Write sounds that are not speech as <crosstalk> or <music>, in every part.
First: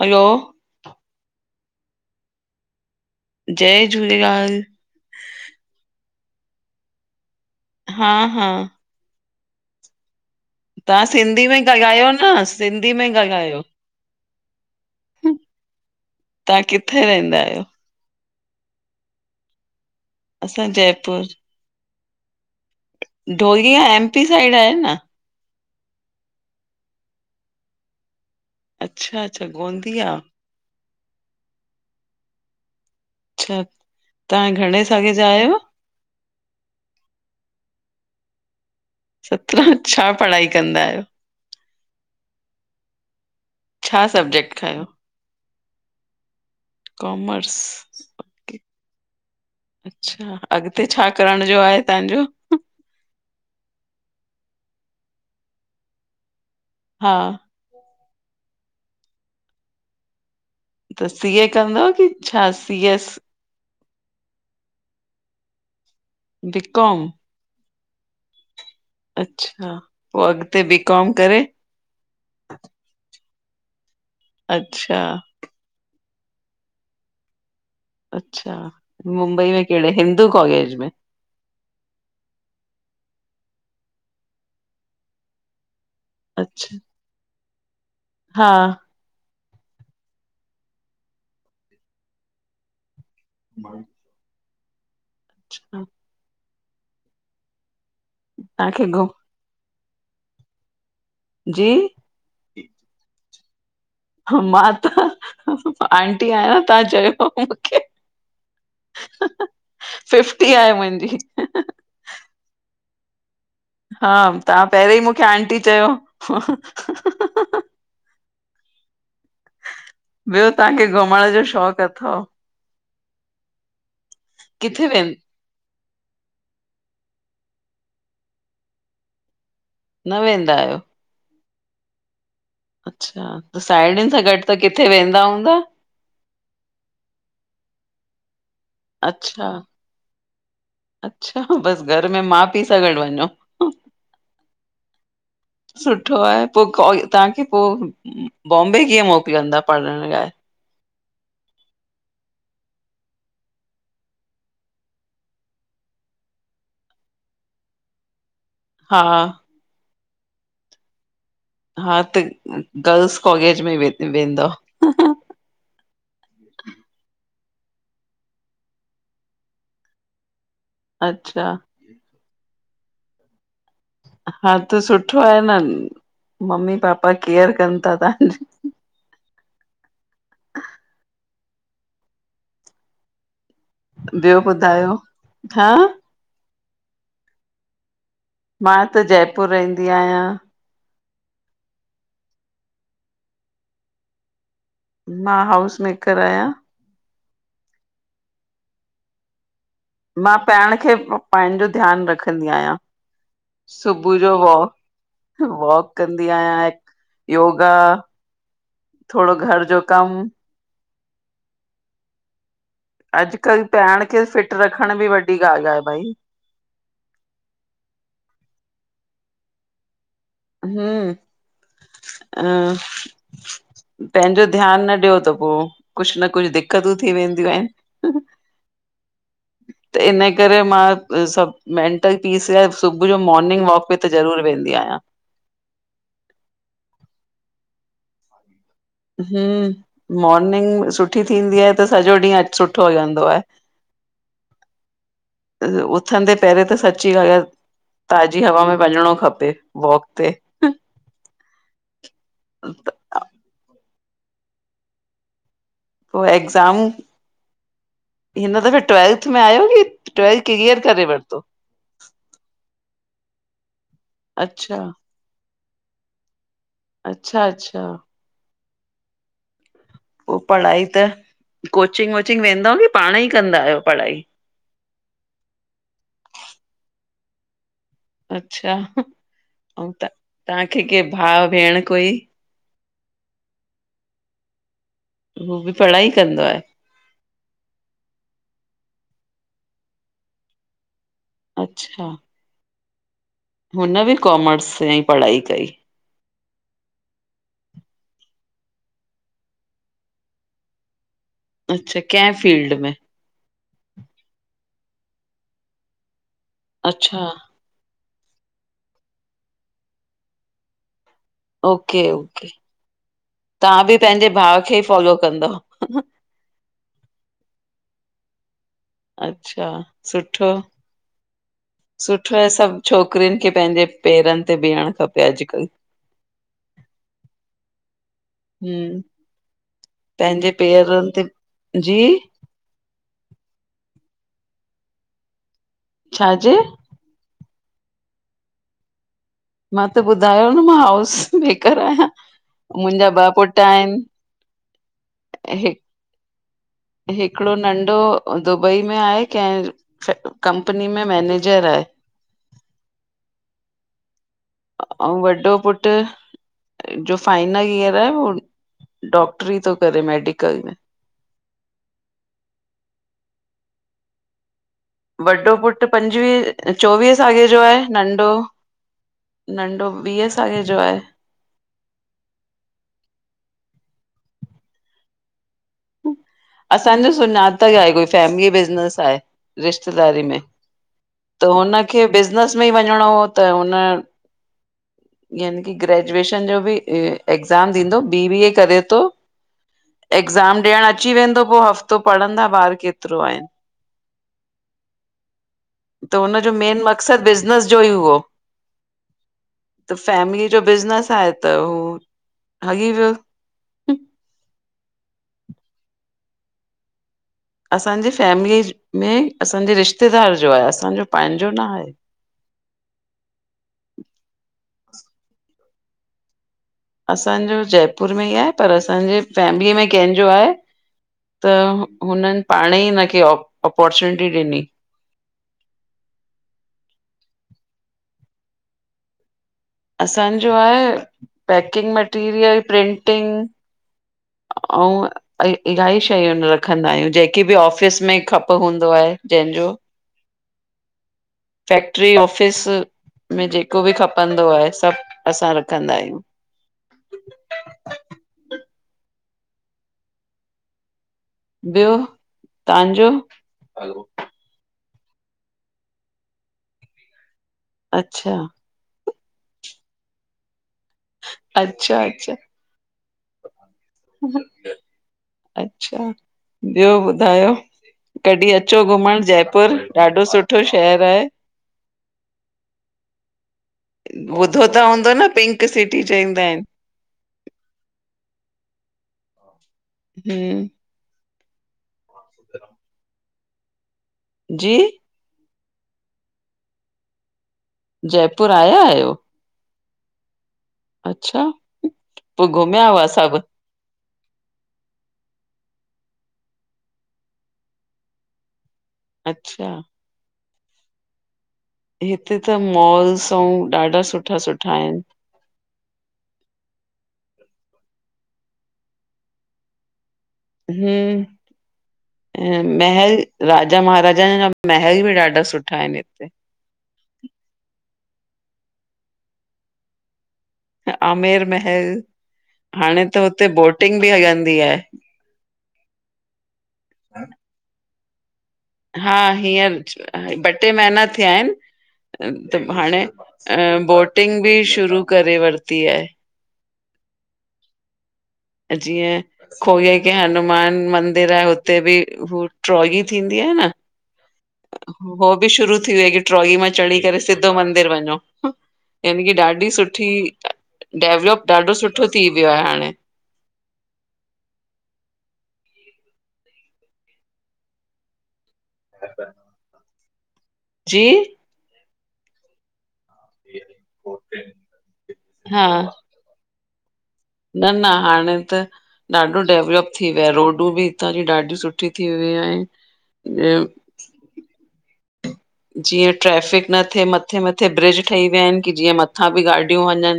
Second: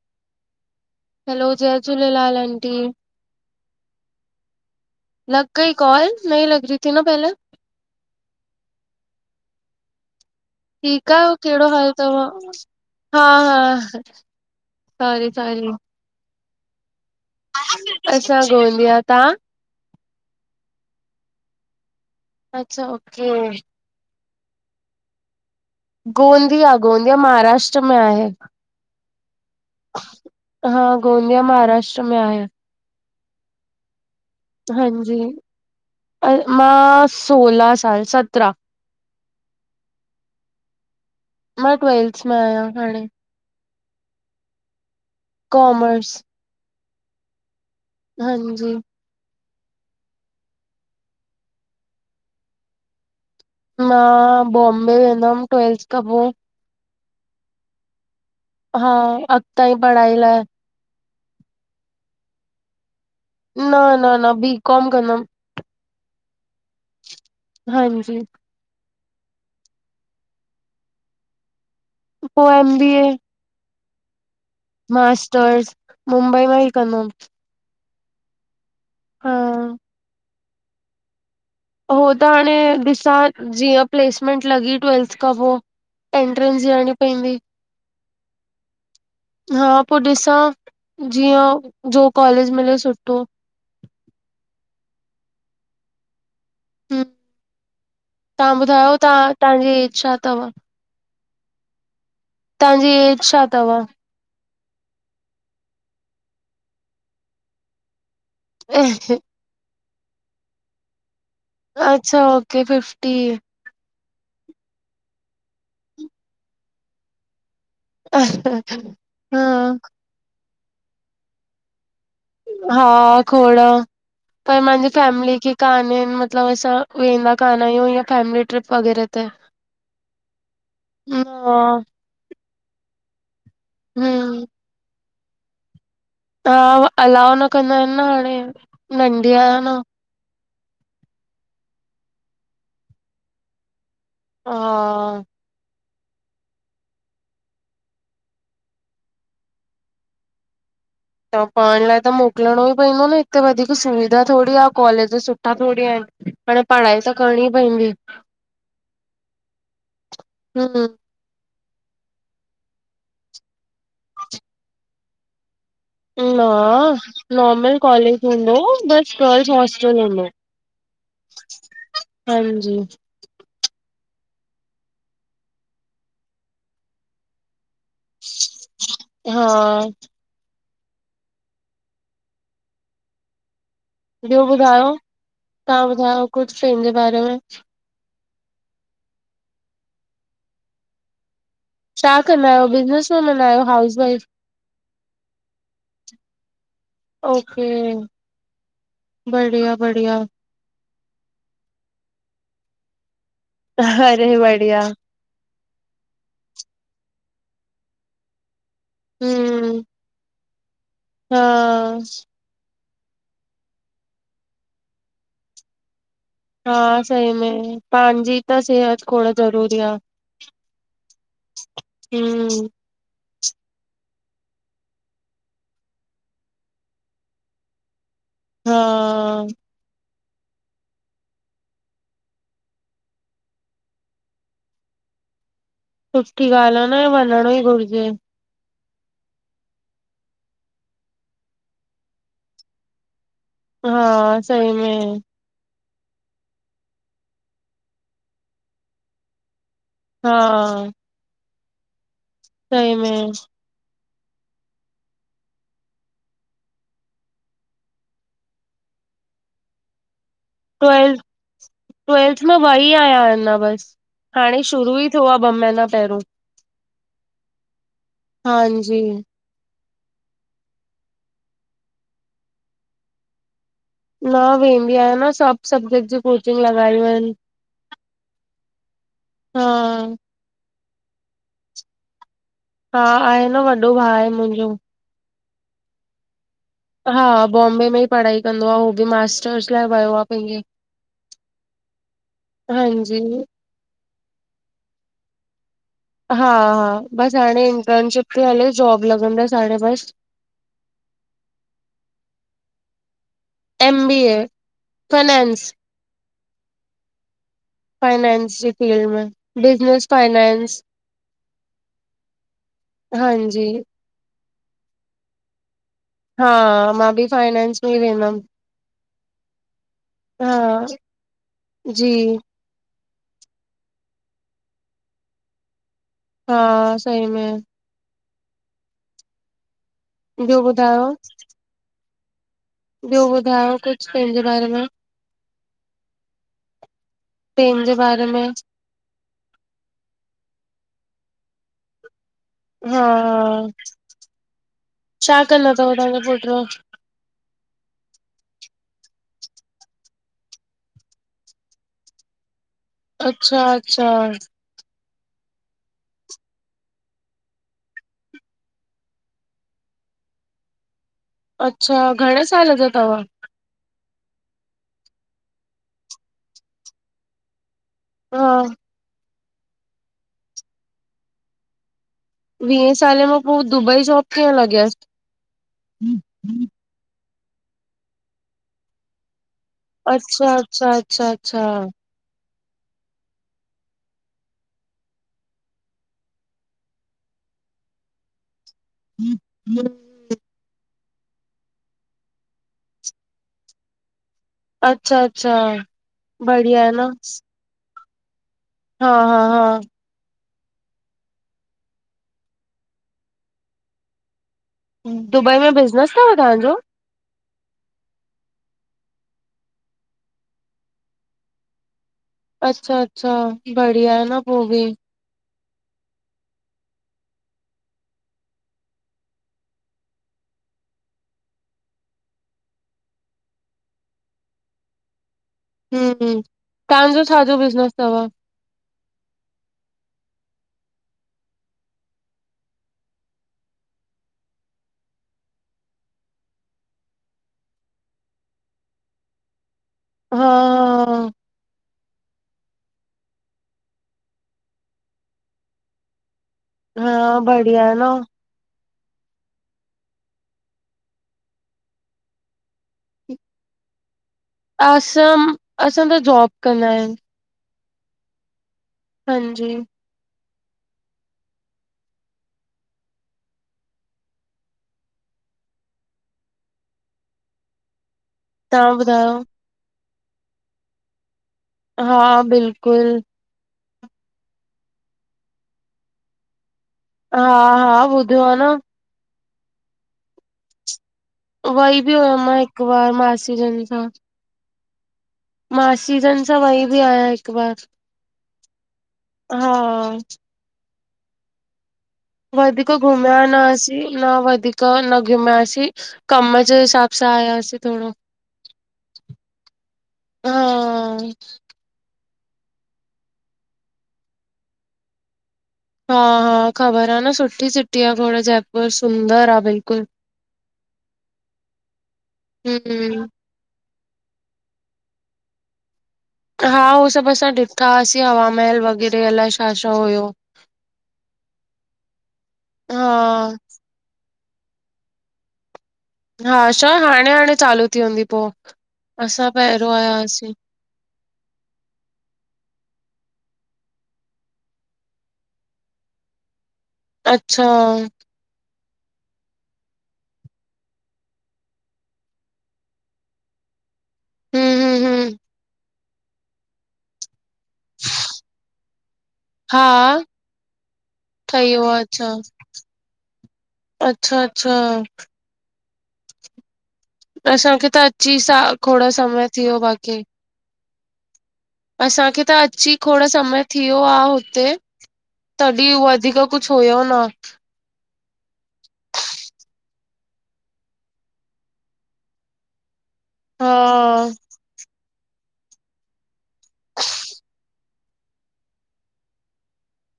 Hello. Hello जय Jhulelal aunty. जय झूलेलाल। लॻ गई कॉल नही लॻ रही थी ना पहले? हा हा। तव्हां ठीक आयो सिंधी में केड़ो हाल ॻाल्हायो तव न, सिंधी में हा ॻाल्हायो। हा। तव्हांजी साहेड़ी तव्हां किथे रहंदा आयो? असां गोंदिया तव्हां? असां जयपुर। अच्छा। ओके ढोलिया एमपी साइड आहे न? गोंदिया गोंदिया महाराष्ट्र में आहे। अच्छा अच्छा गोंदिया। हा गोंदिया महाराष्ट्र में आहे। अच्छा। तव्हां घणे साले हांजी जा आहियो? मां सोलहा साल सत्रह सत्रहां अच्छा पढ़ाई कंदा आयो? मां ट्वेल्स में आयां हाणे। छा सब्जेक्ट खंयो? कॉमर्स। कॉमर्स। ओके, हांजी। अच्छा अॻते छा करण जो आहे तव्हांजो? मां बॉम्बे वेंदम ट्वेल्थ खां पो। हा। हा अॻतांई जी पढ़ाई लाइ। त सीए कंदाव की छा सीएस? न न न बी कॉम कंदम बीकॉम? हांजी। अच्छा पो अॻते बीकॉम करे? पो एम बी ए। अच्छा मास्टर्स मुंबई मां ई कंदम। अच्छा मुंबई में हा। केड़े हिंदू कॉलेज में? हो त हाणे ॾिसां जीअं प्लेसमेंट लॻी ट्वेल्थ खां पो। एंट्रेंस अच्छा ॾियणी पवंदी। हा। हा पो ॾिसां जीअं जो कॉलेज मिले सुठो। बाकी अच्छा हम तव्हां तव्हांखे ॿुधायो घु तव्हांजी एज छा तव? जी? तव्हांजी एज छा तव? मां त आंटी आयां तव्हां चयो मूंखे। अ फिफ्टी आहे मुंजी। अच्छा ओके फिफ्टी। हा तव्हां पहरीं ई मूंखे आंटी चयो। हा। ॿियो तव्हांखे घुमण जो शौंक़ अथव? हा खोड़ पर किथे मंजी वे फैमली खे काने मतलब असा वेंदा काना ईय या फैमिली ट्रिप वग़ैरह ते न वेंदा आयो। न। अच्छा त साहेड़ियुन सां गॾ हम्म त किथे वेंदा हूंदा? हा अलाउ न कंदा ईन न हाणे। नंढी अच्छा आहियां न अच्छा बस घर में मा पी सां गॾ वञो। हा। सुठो आहे पोइ कॉ तव्हांखे पो बॉम्बे कीअं मोकिलंदा पढ़ण लाइ? त पढ़ण लाइ त मोकलणो ई पवंदो न हिते वधीक सुविधा थोरी आह कॉलेज सुठा थोरी एन। हाणे पढ़ाई त करणी पवंदी। हा। हम। हा त गर्ल्स कॉलेज में व वेंदव। न नॉर्मल कॉलेज हूंदो बस गर्ल्स हॉस्टल हूंदो। अच्छा। हांजी। हा त सुठो आहे न मम्मी पापा केअर कन ता तव्हांजी। हा। ॿियो ॿुधायो हा तव्हां ॿुधायो कुझ पेंजे बारे में। मां त जयपुर रहंदी आयां। छा कंदा आयो बिज़नेस वुमन आयो हाउस वाइफ? मां हाउस मेकर आयां। ओके बढ़िया बढ़िया। पाइण खे पाईंजो जो ध्यान रखंदी आयां सुबुह अरे जो वॉक बढ़िया वॉक कंदी आयां योगा थोरो घर हम्म जो कम हा। अॼकल्ह पाइण खे फिट रखण बि वी ॻाल आह भाई। हा सही में पांजी त सेहत खोड़ ज़रूरी आह। हम अ हम्म पेंजो ध्यान न ॾियो त पो कुझ न कुझ दिक़तू थी वेंदियूं एन। हा। त इन करे मां सभ मेंटल पीस लाए सुबुह जो मोर्निंग वॉक बि त ज़रूर वेंदी आयां। सुठी ॻाल्ह आह न ह वञणो ई घुरजे। हम मोर्निंग सुठी थींदी आह त सॼो ॾींह अॾ सुठो हलदों आह। हा सई में उथंदे पहिरे त सची अगर ताज़ी हवा में वञणो खपे। वॉक ते हा सई में। पो एगज़ाम हिन दफ़े ट्वेल्थ में आयो की ट्वेलथ क्लीियर करे ट्वेल्थ वरतो। ट्वेल्थ में वई आयां अञा बस हाणे अच्छा शुरू ई थियो आहे ॿ महीना पहिरू। अच्छा अच्छा। हांजी। पो पढ़ाई त कोचिंग वोचिंग वेंदा आयो की पाण ई कंदा आयो पढ़ाई? न वेंदी आयां न सभ सब्जेक्ट जी कोचिंग लॻायूं एन। अच्छा उ त तव्हांखे के भा भेण कोई? हा आहे न वॾो भा आहे मुंजो। हूो बि पढ़ाई कंदो आहे हा बॉम्बे में ई पढ़ाई कंदो आह उहो बि मास्टर्स लाइ वयो आहे पेंजी। अच्छा। हांजी। हुन बि कॉमर्स सां ई पढ़ाई कई। हा हा बसि हाणे इंटर्नशिप थी हले, जॉब लॻंदसि हाणे बसि। अच्छा, केंह फील्ड में? M B A finance. अच्छा! फाइनैंस जी फील्ड में, बिज़नेस फाइनैंस। ओके ओके, हांजी तव्हां बि पंहिंजे भाउ खे ही फॉलो कंदओ? हा, मां बि फाइनेंस में ई वेंदमि। अच्छा सुठो, हा जी सुठो आ सभु। छोकिरियुनि खे पंहिंजे पेरनि ते भिहणु खपे अॼुकल्हु। हा, सही में। हम, पहिंजे ॿियो ॿुधायो पेरनि ते, जी? ॿियो ॿुधायो, कुछ पहिंजे बारे में? छाजे? पहिंजे बारे में। मां त ॿुधायो न, मां हाउस मेकर आहियां। हा, मुंहिंजा ॿ पुट आहिनि छा कंदा हि तव तव्हांजा पुट्र? हिकिड़ो नंढो दुबई में आहे केंहिं कंपनी में मैनेजर आहे। अच्छा अच्छा अऊं वॾो पुटु जो फाइनल ईयर आहे, उहो डॉक्टरी तो करेे मेडिकल में। अच्छा घणे साल जो तव? वॾो पुटु पंजवीहे चोवीहे साले जो आहे, नंढो हा नंढो वीहे साले जो आहे। वीहे साल में पोइ दुबई जॉब कीअं लॻयसि? असांजो सुञातल आहे, कोई फैमिली बिज़नेस आहे। रिश्तेदारी में, अच्छा अच्छा अच्छा त अच्छा हुनखे बिज़नेस में ई वञणो हो, त हुन यानी की ग्रेजुएशन जो बि एक्ज़ाम ॾीदो, बी बी ए करे तो। <inaudible> एग्ज़ाम ॾियणु अची वेंदो, पोइ हफ़्तो पढ़ंदा ॿारि केतिरो आहिन? अच्छा अच्छा त हुन जो मेन बढ़िया आहे न मक़सदु, बिज़नस जो ई हुओ। हा हा हा त फैमिली जो बिज़नेस आहे, त हू हली वियो। दुबई में बिज़नेस तव ताहांजो? असांजी फैमिली में असांजे रिश्तेदार जो आहे, असांजो पहिंजो न आहे। अच्छा अच्छा, बढिया आहे न पोइ बि। असांजो जयपुर में ई आहे, पर असांजे फैमिलीअ में कहिंजो आहे। त हुननि पाणु ई हिन खे अपॉर्चुनिटी ॾिनी। हम् हम्, ताहांजो छाजो बिज़नेस तव? असांजो आहे, पैकिंग मटीरियल, प्रिंटिंग अऊं अ इल्हाई शयूं रखंदा आहियूं, जेकी बि ऑफ़िस में खप हूंदो आहे जंहिंजो। हा। फैक्ट्री ऑफिस में जेको बि खपंदो आहे, सभु असां रखंदा आहियूं हा बढ़िया ए न। ॿियो तव्हांजो? असांम, असां त जॉब कंदा आहिन। अच्छा। हांजी। अच्छा अच्छा। अच्छा, ॿियो ॿुधायो? कॾी अचो तव्हां घुमण ॿुधायो जयपुर, ॾाढो सुठो शहरु आहे। हा बिल्कुल। ॿुधो त हूंदो न, पिंक सिटी चईंदा आहिन। हा हा ॿुधयो आ न। हम्म वई बि हुयम मां हिकु बार, मासी जनि सां। जी? मासीजनि सां वई बि आहियां हिकु बार। जयपुर आया आहियो? हा अच्छा? पोइ वधीक हुआ घुमिया सभु न आसीं। न वधीक न घुमियासीं, कम जे हिसाबु सां आयासीं थोड़ो। अच्छा। हा हिते त मॉल्स अऊं ॾाढा सुठा सुठा आहिन। हा हा ख़बर आ न, सुठी सिटी आ खोड़ जयपुर, सुंदर आ बिल्कुल। हम्म अ हम्म महल राजा महाराजा उन जा महल बि ॾाढा सुठा आहिन हिते। हा ऊओ सभु असां ॾिठाहासीं, हवा महल वग़ैरह अलाए शा शा हुयो। आमेर महल, हाणे त हुते हा बोटिंग बि हलंदी आहे। हा शा, हाणे हाणे चालू थी हूंदी पोइ? हा हींअर ॿ टे महीना थिया आहिन। त हाणे बोटिंग बि शुरू करे वरिती आहे। अच्छा! अ जीअं खोए खे हनुमान मंदिर आ, उते बि हू ट्रोगी थींदी आहे न? हम्म हो हम्म बि शुरू थी वई कि, ट्रॉगी मां चढ़ी करे सिधो मंदिर वञो। यानी कि ॾाढी हा सुठी, डेवलुप ॾाढो ठही वियो आ सुठो थी वियो आ हाणे। अच्छा अच्छा! त असांखे त अची स- खोड़ समय थी वियो बाक़ी। जी? असांखे त अची खोड़ समय थी वियो आ हुते, हा तॾी हूअ वधीक कुछ हुयो न। न न हाणे त ॾाढो डेवलप थी वियो आ, रोडूं बि हितां जी ॾाढी सुठी थी वयूं आहिन। ॼणु हा जीअं ट्रैफिक न थिए, मथे मथे ब्रिज ठही विया आहिन, की जीअं मथां बि गाॾियूं वञनि।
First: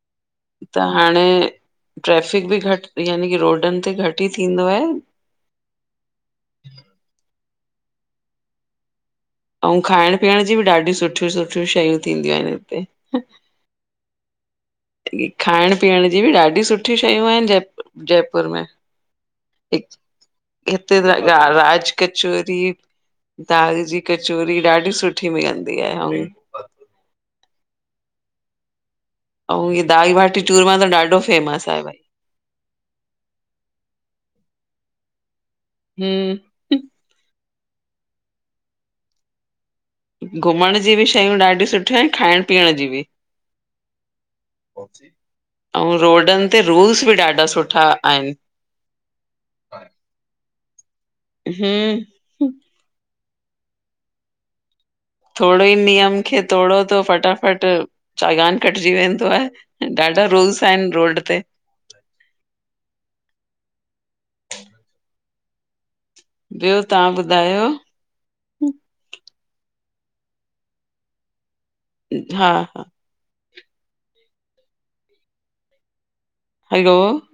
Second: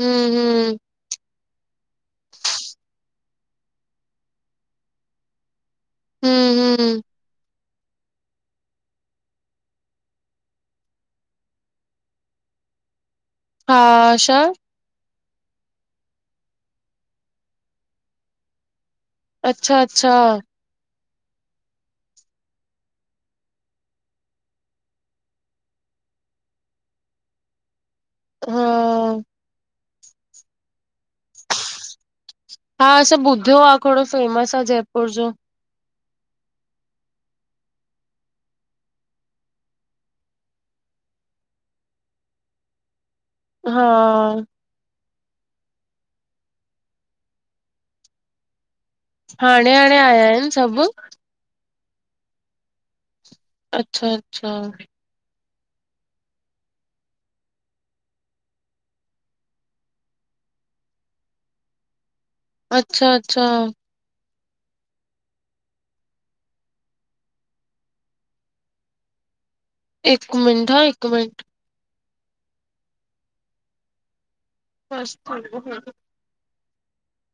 हम्म हम्म। त हाणे ट्रैफिक बि घट यानी की रोडनि ते घट ई थींदो आहे। हम्म हम्म। ऐं खाइण पीअण जी बि ॾाढी सुठियूं सुठिय शयूं थींदियूं आहिन हिते। हा अ छा। खाइण पीअण जी बि ॾाढी सुठी शयूं आहिन जय जयपुर में। अच्छा अच्छा। हित त राज कचोरी - - दाल जी कचोरी ॾाढी सुठी मिलंदी आहे ऐं - - हा हम्म। ऐं हीअ दाल बाटी चुरमा त ॾाढो फेमस आहे भई। हा सभु ॿुधियो आहे खोड़ फेमस आहे जयपुर जो। हम्म। घुमण जी बि शयूं ॾाढियूं सुठियूं आहिन खाइण पीअण जी बि। हा - - ऐं रोडन ते रूल्स बि ॾाढा सुठा आहिन। हाणे हाणे आया आहिन सभ। हम्म। अच्छा अच्छा। थोरो ई नियम खे तोड़ो थो फटाफट - - चालान कटजी वेंदा आहिन ॾाढा रुल्स आहिनि रोड ते। अच्छा अच्छा। ॿियो तव्हां ॿुधायो। हिक मिट हा हिक मिट - - हा हा - - ब ह ह - - हैलो - -